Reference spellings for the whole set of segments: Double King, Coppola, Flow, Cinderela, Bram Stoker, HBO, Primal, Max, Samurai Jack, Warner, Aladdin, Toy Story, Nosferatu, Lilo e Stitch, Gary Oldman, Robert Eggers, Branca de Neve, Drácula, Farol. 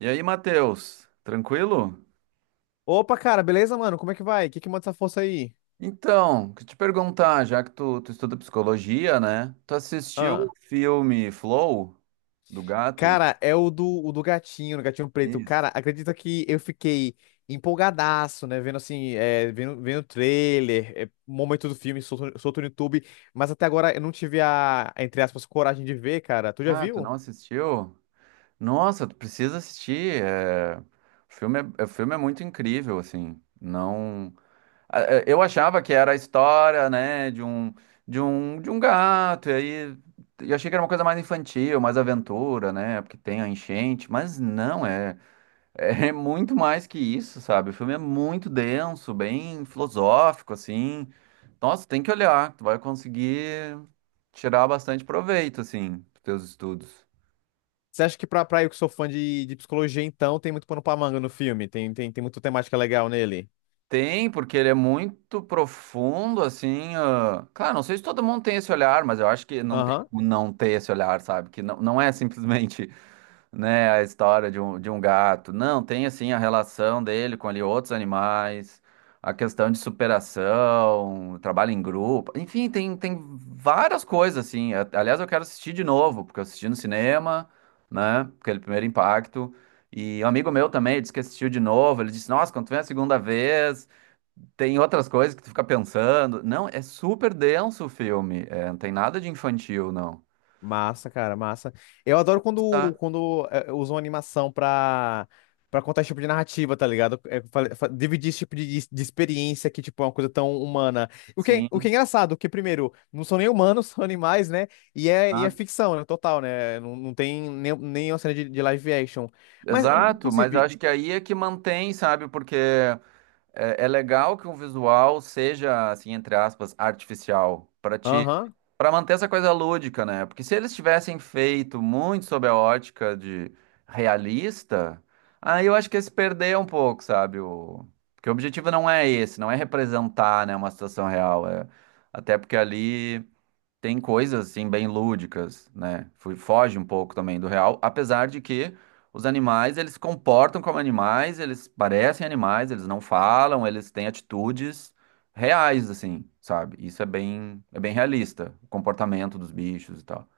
E aí, Matheus, tranquilo? Opa, cara, beleza, mano? Como é que vai? O que que manda essa força aí? Então, que te perguntar, já que tu estuda psicologia, né? Tu assistiu o Ah, filme Flow do gato? cara, é o do gatinho, o gatinho preto. Isso. Cara, acredita que eu fiquei empolgadaço, né? Vendo assim, vendo, vendo o trailer, momento do filme, solto, solto no YouTube, mas até agora eu não tive a, entre aspas, coragem de ver, cara. Tu já Ah, tu não viu? assistiu? Nossa, tu precisa assistir. O filme é muito incrível, assim. Não, ah, é, eu achava que era a história, né, de um gato. E aí eu achei que era uma coisa mais infantil, mais aventura, né? Porque tem a enchente, mas não é. É muito mais que isso, sabe? O filme é muito denso, bem filosófico, assim. Nossa, tem que olhar, tu vai conseguir tirar bastante proveito, assim, dos teus estudos. Você acha que pra eu que sou fã de psicologia, então, tem muito pano pra manga no filme? Tem, tem muita temática legal nele? Tem, porque ele é muito profundo, assim. Claro, não sei se todo mundo tem esse olhar, mas eu acho que não tem Aham. como não ter esse olhar, sabe? Que não, não é simplesmente né, a história de um gato. Não, tem assim a relação dele com ali outros animais, a questão de superação, trabalho em grupo, enfim, tem várias coisas assim. Aliás, eu quero assistir de novo, porque eu assisti no cinema, né, aquele primeiro impacto. E um amigo meu também disse que assistiu de novo. Ele disse: Nossa, quando tu vem a segunda vez, tem outras coisas que tu fica pensando. Não, é super denso o filme. É, não tem nada de infantil, não. Massa, cara, massa. Eu adoro quando, Tá, usam animação pra contar esse tipo de narrativa, tá ligado? É, dividir esse tipo de experiência que, tipo, é uma coisa tão humana. O que, o que é sim. engraçado, que, primeiro, não são nem humanos, são animais, né? E é Tá, ficção, né? Total, né? Não, não tem nem, nem uma cena de live action. Mas, exato, mas eu inclusive... acho que aí é que mantém, sabe? Porque é legal que um visual seja, assim, entre aspas, artificial, para te, Aham. para manter essa coisa lúdica, né? Porque se eles tivessem feito muito sob a ótica de realista, aí eu acho que ia se perder um pouco, sabe? O, porque o objetivo não é esse, não é representar, né, uma situação real, é até porque ali tem coisas assim bem lúdicas, né? Foge um pouco também do real, apesar de que os animais eles se comportam como animais, eles parecem animais, eles não falam, eles têm atitudes reais assim, sabe? Isso é bem realista, o comportamento dos bichos e tal.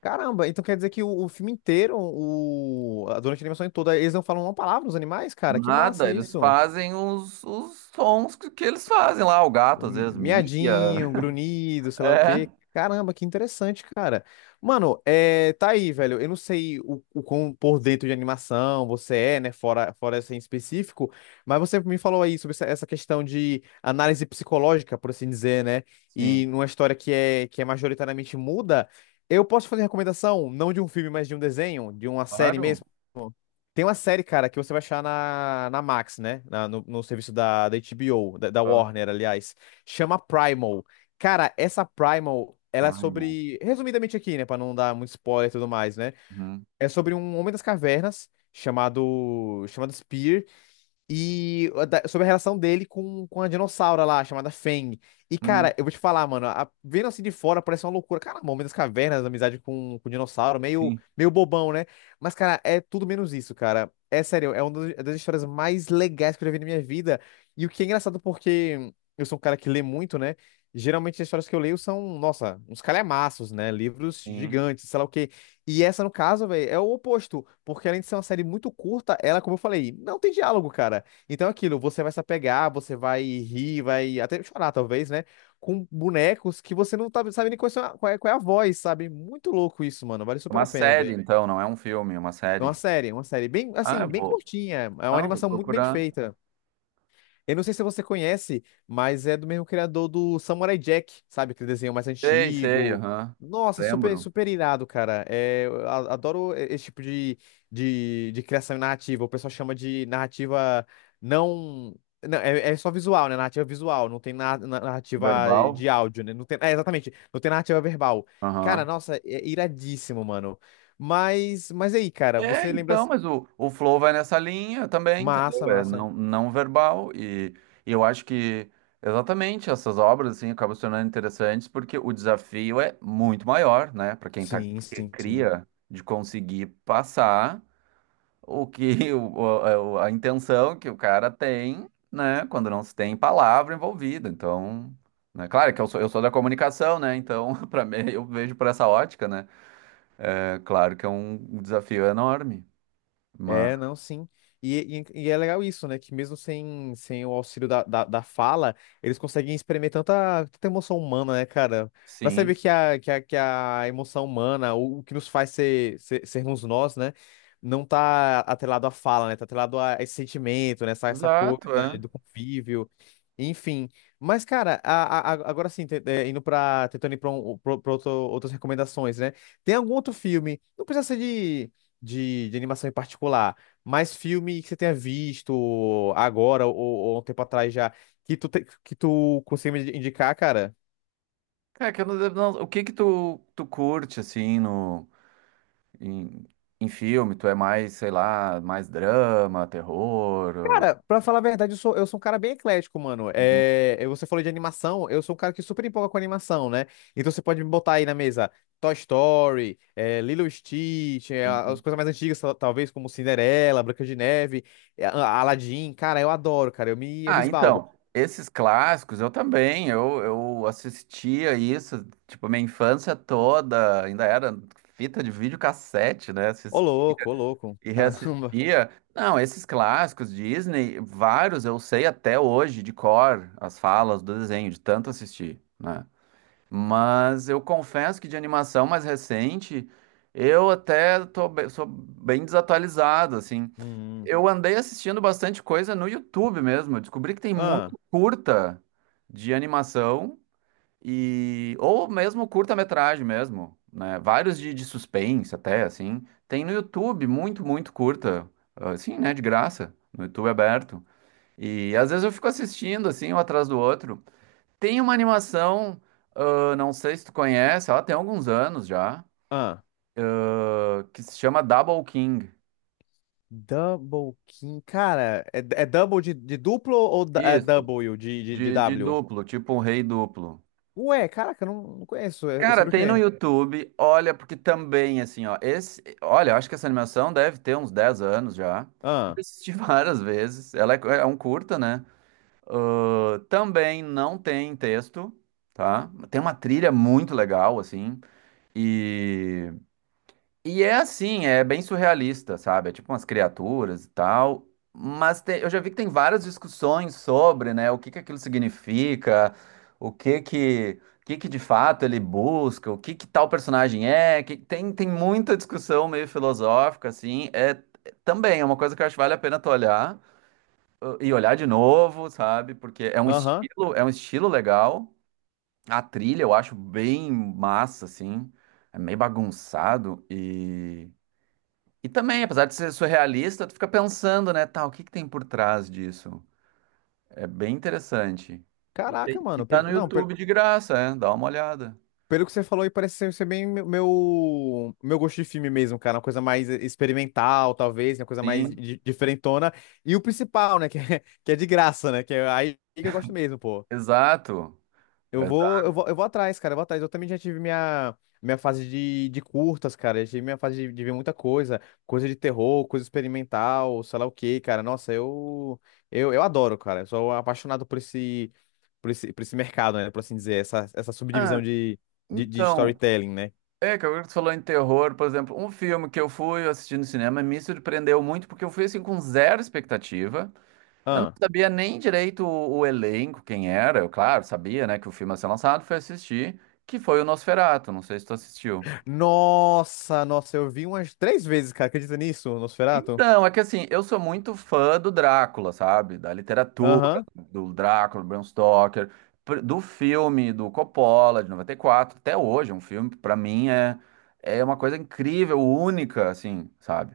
Caramba, então quer dizer que o filme inteiro, o, durante a animação toda, eles não falam uma palavra, os animais, cara? Que Nada, massa eles isso. fazem os sons que eles fazem lá, o gato às Um vezes mia. miadinho, um grunhido, sei lá o É, quê. Caramba, que interessante, cara. Mano, é, tá aí, velho. Eu não sei o quão por dentro de animação você é, né? Fora, fora essa em específico, mas você me falou aí sobre essa, essa questão de análise psicológica, por assim dizer, né? E sim, numa história que é majoritariamente muda. Eu posso fazer recomendação, não de um filme, mas de um desenho, de uma série claro. mesmo. Tem uma série, cara, que você vai achar na, na Max, né? No, no serviço da, da HBO, da, da Ah, Warner, aliás. Chama Primal. Cara, essa Primal, ela é Primal. sobre. Resumidamente aqui, né? Pra não dar muito spoiler e tudo mais, né? Uhum. É sobre um homem das cavernas chamado Spear, e sobre a relação dele com a dinossauro lá, chamada Fang. E, Uhum. cara, eu vou te falar, mano, vendo assim de fora parece uma loucura. Cara, Momento das Cavernas, amizade com o dinossauro, meio, Sim, meio bobão, né? Mas, cara, é tudo menos isso, cara. É sério, é uma das das histórias mais legais que eu já vi na minha vida. E o que é engraçado, porque eu sou um cara que lê muito, né? Geralmente as histórias que eu leio são, nossa, uns calhamaços, né? Livros sim. gigantes, sei lá o quê. E essa, no caso, velho, é o oposto. Porque além de ser uma série muito curta, ela, como eu falei, não tem diálogo, cara. Então, é aquilo, você vai se apegar, você vai rir, vai até chorar, talvez, né? Com bonecos que você não tá, sabe nem qual é, qual é qual é a voz, sabe? Muito louco isso, mano. Vale É super uma a pena série, ver. então, não é um filme, é uma série. É uma série bem, Ah, assim, eu bem vou. curtinha. É uma Ah, eu vou animação muito bem procurar. feita. Eu não sei se você conhece, mas é do mesmo criador do Samurai Jack, sabe? Aquele desenho mais Sei, sei, antigo. aham. Nossa, super, Lembro. super irado, cara. É, eu adoro esse tipo de criação narrativa. O pessoal chama de narrativa não. Não, é, é só visual, né? Narrativa visual, não tem narrativa Verbal? de áudio, né? Não tem, é, exatamente, não tem narrativa verbal. Cara, Aham. nossa, é iradíssimo, mano. Mas, aí, cara, É, você lembra. então, mas o Flow vai nessa linha também, entendeu? Massa, É massa. não, não verbal. E eu acho que exatamente essas obras assim, acabam se tornando interessantes porque o desafio é muito maior, né? Para quem tá, Sim, que sim, sim. cria, de conseguir passar o que o, é a intenção que o cara tem, né, quando não se tem palavra envolvida. Então, né, claro que eu sou da comunicação, né? Então, para mim, eu vejo por essa ótica, né? É claro que é um desafio enorme, mas É, não, sim. E é legal isso, né? Que mesmo sem, sem o auxílio da fala, eles conseguem experimentar tanta, tanta emoção humana, né, cara? Pra saber sim. que a emoção humana, o que nos faz ser, sermos nós, né? Não tá atrelado à fala, né? Tá atrelado a esse sentimento, né? Essa coisa Exato, é. do convívio. Enfim. Mas, cara, agora sim, indo pra, tentando ir pra, pra outras recomendações, né? Tem algum outro filme? Não precisa ser de animação em particular, mas filme que você tenha visto agora ou um tempo atrás já, que tu, que tu consiga me indicar, cara? É que eu não- não- o que que tu curte assim no em, em filme? Tu é mais, sei lá, mais drama, terror? Cara, pra falar a verdade, eu sou um cara bem eclético, mano. É, é, você falou de animação, eu sou um cara que super empolga com animação, né? Então você pode me botar aí na mesa Toy Story, é, Lilo e Stitch, é, uh, as coisas mais antigas, talvez, como Cinderela, Branca de Neve, é, Aladdin. Cara, eu adoro, cara, eu me Ah, esbaldo. então, esses clássicos eu também, eu assistia isso, tipo, minha infância toda, ainda era fita de videocassete, né? Ô louco, E caramba. reassistia. Não, esses clássicos Disney, vários eu sei até hoje de cor as falas do desenho, de tanto assistir, né? Mas eu confesso que de animação mais recente, eu até tô, sou bem desatualizado, assim. Hum. Eu andei assistindo bastante coisa no YouTube mesmo. Eu descobri que tem Ah. muito curta de animação e ou mesmo curta-metragem mesmo, né? Vários de suspense até assim. Tem no YouTube muito curta, assim, né, de graça, no YouTube aberto. E às vezes eu fico assistindo assim, um atrás do outro. Tem uma animação, ah, não sei se tu conhece, ela tem alguns anos já, Ah, que se chama Double King. Double King. Cara, é, é double de duplo ou é Isso, Double de de W? duplo, tipo um rei duplo. Ué, caraca, eu não, não conheço. É, é Cara, sobre o tem no quê? YouTube, olha, porque também, assim, ó, esse, olha, eu acho que essa animação deve ter uns 10 anos já. Eu Ah, assisti várias vezes, ela é, é um curta, né? Ah, também não tem texto, tá? Tem uma trilha muito legal, assim, e e é assim, é bem surrealista, sabe? É tipo umas criaturas e tal. Mas tem- eu já vi que tem várias discussões sobre, né, o que que aquilo significa, o que que de fato ele busca, o que que tal personagem é. Que- tem, tem muita discussão meio filosófica, assim. É, também é uma coisa que eu acho que vale a pena tu olhar e olhar de novo, sabe? Porque aham. É um estilo legal. A trilha eu acho bem massa, assim. É meio bagunçado e também, apesar de ser surrealista, tu fica pensando, né, tá, o que que tem por trás disso? É bem interessante. E, tem- Caraca, e mano. tá Pelo, no não, pelo, YouTube de graça, é, dá uma olhada. pelo que você falou aí, parece ser, ser bem meu, meu gosto de filme mesmo, cara. Uma coisa mais experimental, talvez, uma coisa mais Sim, diferentona. E o principal, né? Que é, que é de graça, né? Que é aí que eu gosto mesmo, pô. exato. Eu vou, Exa- eu vou, eu vou atrás, cara, eu vou atrás. Eu também já tive minha, minha fase de curtas, cara. Eu tive minha fase de ver muita coisa, coisa de terror, coisa experimental, sei lá o quê, cara. Nossa, eu adoro, cara. Eu sou apaixonado por esse, por esse, por esse mercado, né? Por assim dizer, essa ah, subdivisão de então, storytelling, né? é que agora que tu falou em terror, por exemplo, um filme que eu fui assistir no cinema me surpreendeu muito porque eu fui assim com zero expectativa. Eu não Ah. sabia nem direito o elenco, quem era. Eu, claro, sabia, né, que o filme ia ser lançado, fui assistir, que foi o Nosferatu, não sei se tu assistiu. Nossa, nossa, eu vi umas três vezes, cara. Acredita nisso, Nosferatu? Então, é que assim, eu sou muito fã do Drácula, sabe? Da literatura, Aham. do Drácula, Bram Stoker, do filme do Coppola de 94, até hoje, é um filme para mim é é uma coisa incrível, única, assim, sabe?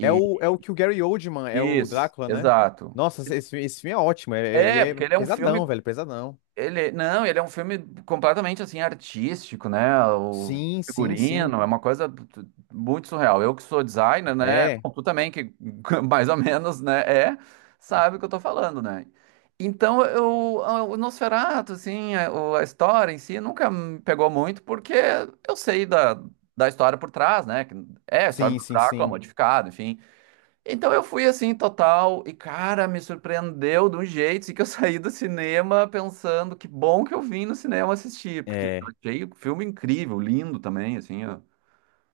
É o, é o que o Gary Oldman é o isso, Drácula, né? exato. Nossa, esse filme é ótimo. E É, é, porque ele é um filme pesadão, velho, pesadão. ele, não, ele é um filme completamente assim artístico, né? O Sim, sim, sim. figurino é uma coisa muito surreal. Eu que sou designer, né? É. Bom, tu também que mais ou menos, né? É, sabe o que eu tô falando, né? Então, eu, o Nosferatu, assim, a, a história em si nunca me pegou muito porque eu sei da, da história por trás, né? Que é a história Sim, do sim, Drácula sim. modificado, enfim. Então eu fui assim, total, e cara, me surpreendeu de um jeito assim, que eu saí do cinema pensando que bom que eu vim no cinema assistir, porque eu É. achei o filme incrível, lindo também, assim, ó,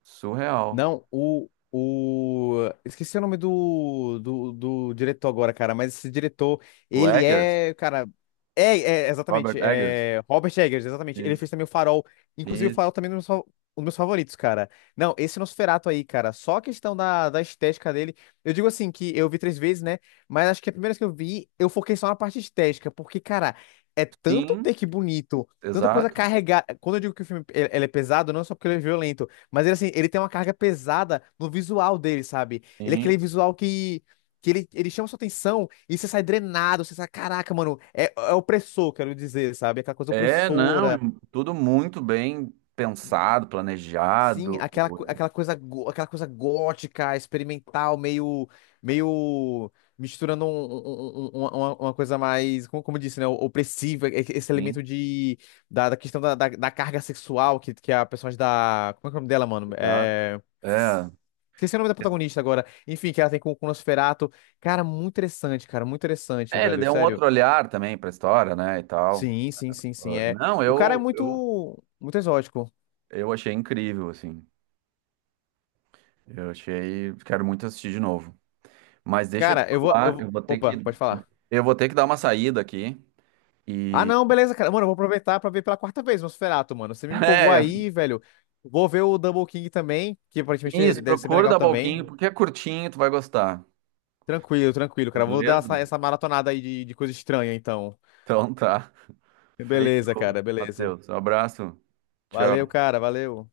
surreal. Não, o... Esqueci o nome do, do, do diretor agora, cara, mas esse diretor, O ele Eggers, é, cara... É, é, exatamente, Robert Eggers. é Robert Eggers, exatamente. Ele Isso. fez também o Farol. Inclusive, o E Farol também é um dos um dos meus favoritos, cara. Não, esse Nosferatu aí, cara, só a questão da, da estética dele. Eu digo assim, que eu vi três vezes, né? Mas acho que a primeira vez que eu vi, eu foquei só na parte estética, porque, cara, é tanto sim, take bonito, tanta coisa exato, carregada. Quando eu digo que o filme ele é pesado, não é só porque ele é violento. Mas ele, assim, ele tem uma carga pesada no visual dele, sabe? Ele é sim. aquele visual que ele chama sua atenção e você sai drenado, você sai, caraca, mano, é, é opressor, quero dizer, sabe? Aquela coisa É, não, opressora. e tudo muito bem pensado, Sim, planejado, aquela, aquela coisa, aquela coisa gótica, experimental, meio, meio misturando uma coisa mais, como, como eu disse, né, opressiva, esse elemento sim, de, da, da questão da, da, da carga sexual que a personagem da, como é que é o nome dela, mano? exato. É... É. Esqueci o nome da protagonista agora. Enfim, que ela tem com o Nosferatu. Cara, muito interessante, É, ele velho, deu um sério. outro olhar também para a história, né, e tal. Sim, sim, sim, sim, Ah, é. não, O cara é muito, eu muito exótico. Eu achei incrível, assim. Eu achei. Quero muito assistir de novo. Mas deixa eu te Cara, falar, Opa, pode falar. eu vou ter que dar uma saída aqui. Ah, E. não, beleza, cara. Mano, eu vou aproveitar pra ver pela quarta vez Nosferatu, mano. Você me empolgou aí, velho. Vou ver o Double King também, que É, aparentemente isso, deve ser bem procura o legal da Balquinho, também. porque é curtinho, tu vai gostar. Tranquilo, tranquilo, cara. Vou dar Beleza? essa, essa maratonada aí de coisa estranha, então. Então tá. Beleza, cara, Feito, beleza. Matheus. Um abraço. Valeu, Tchau. cara, valeu.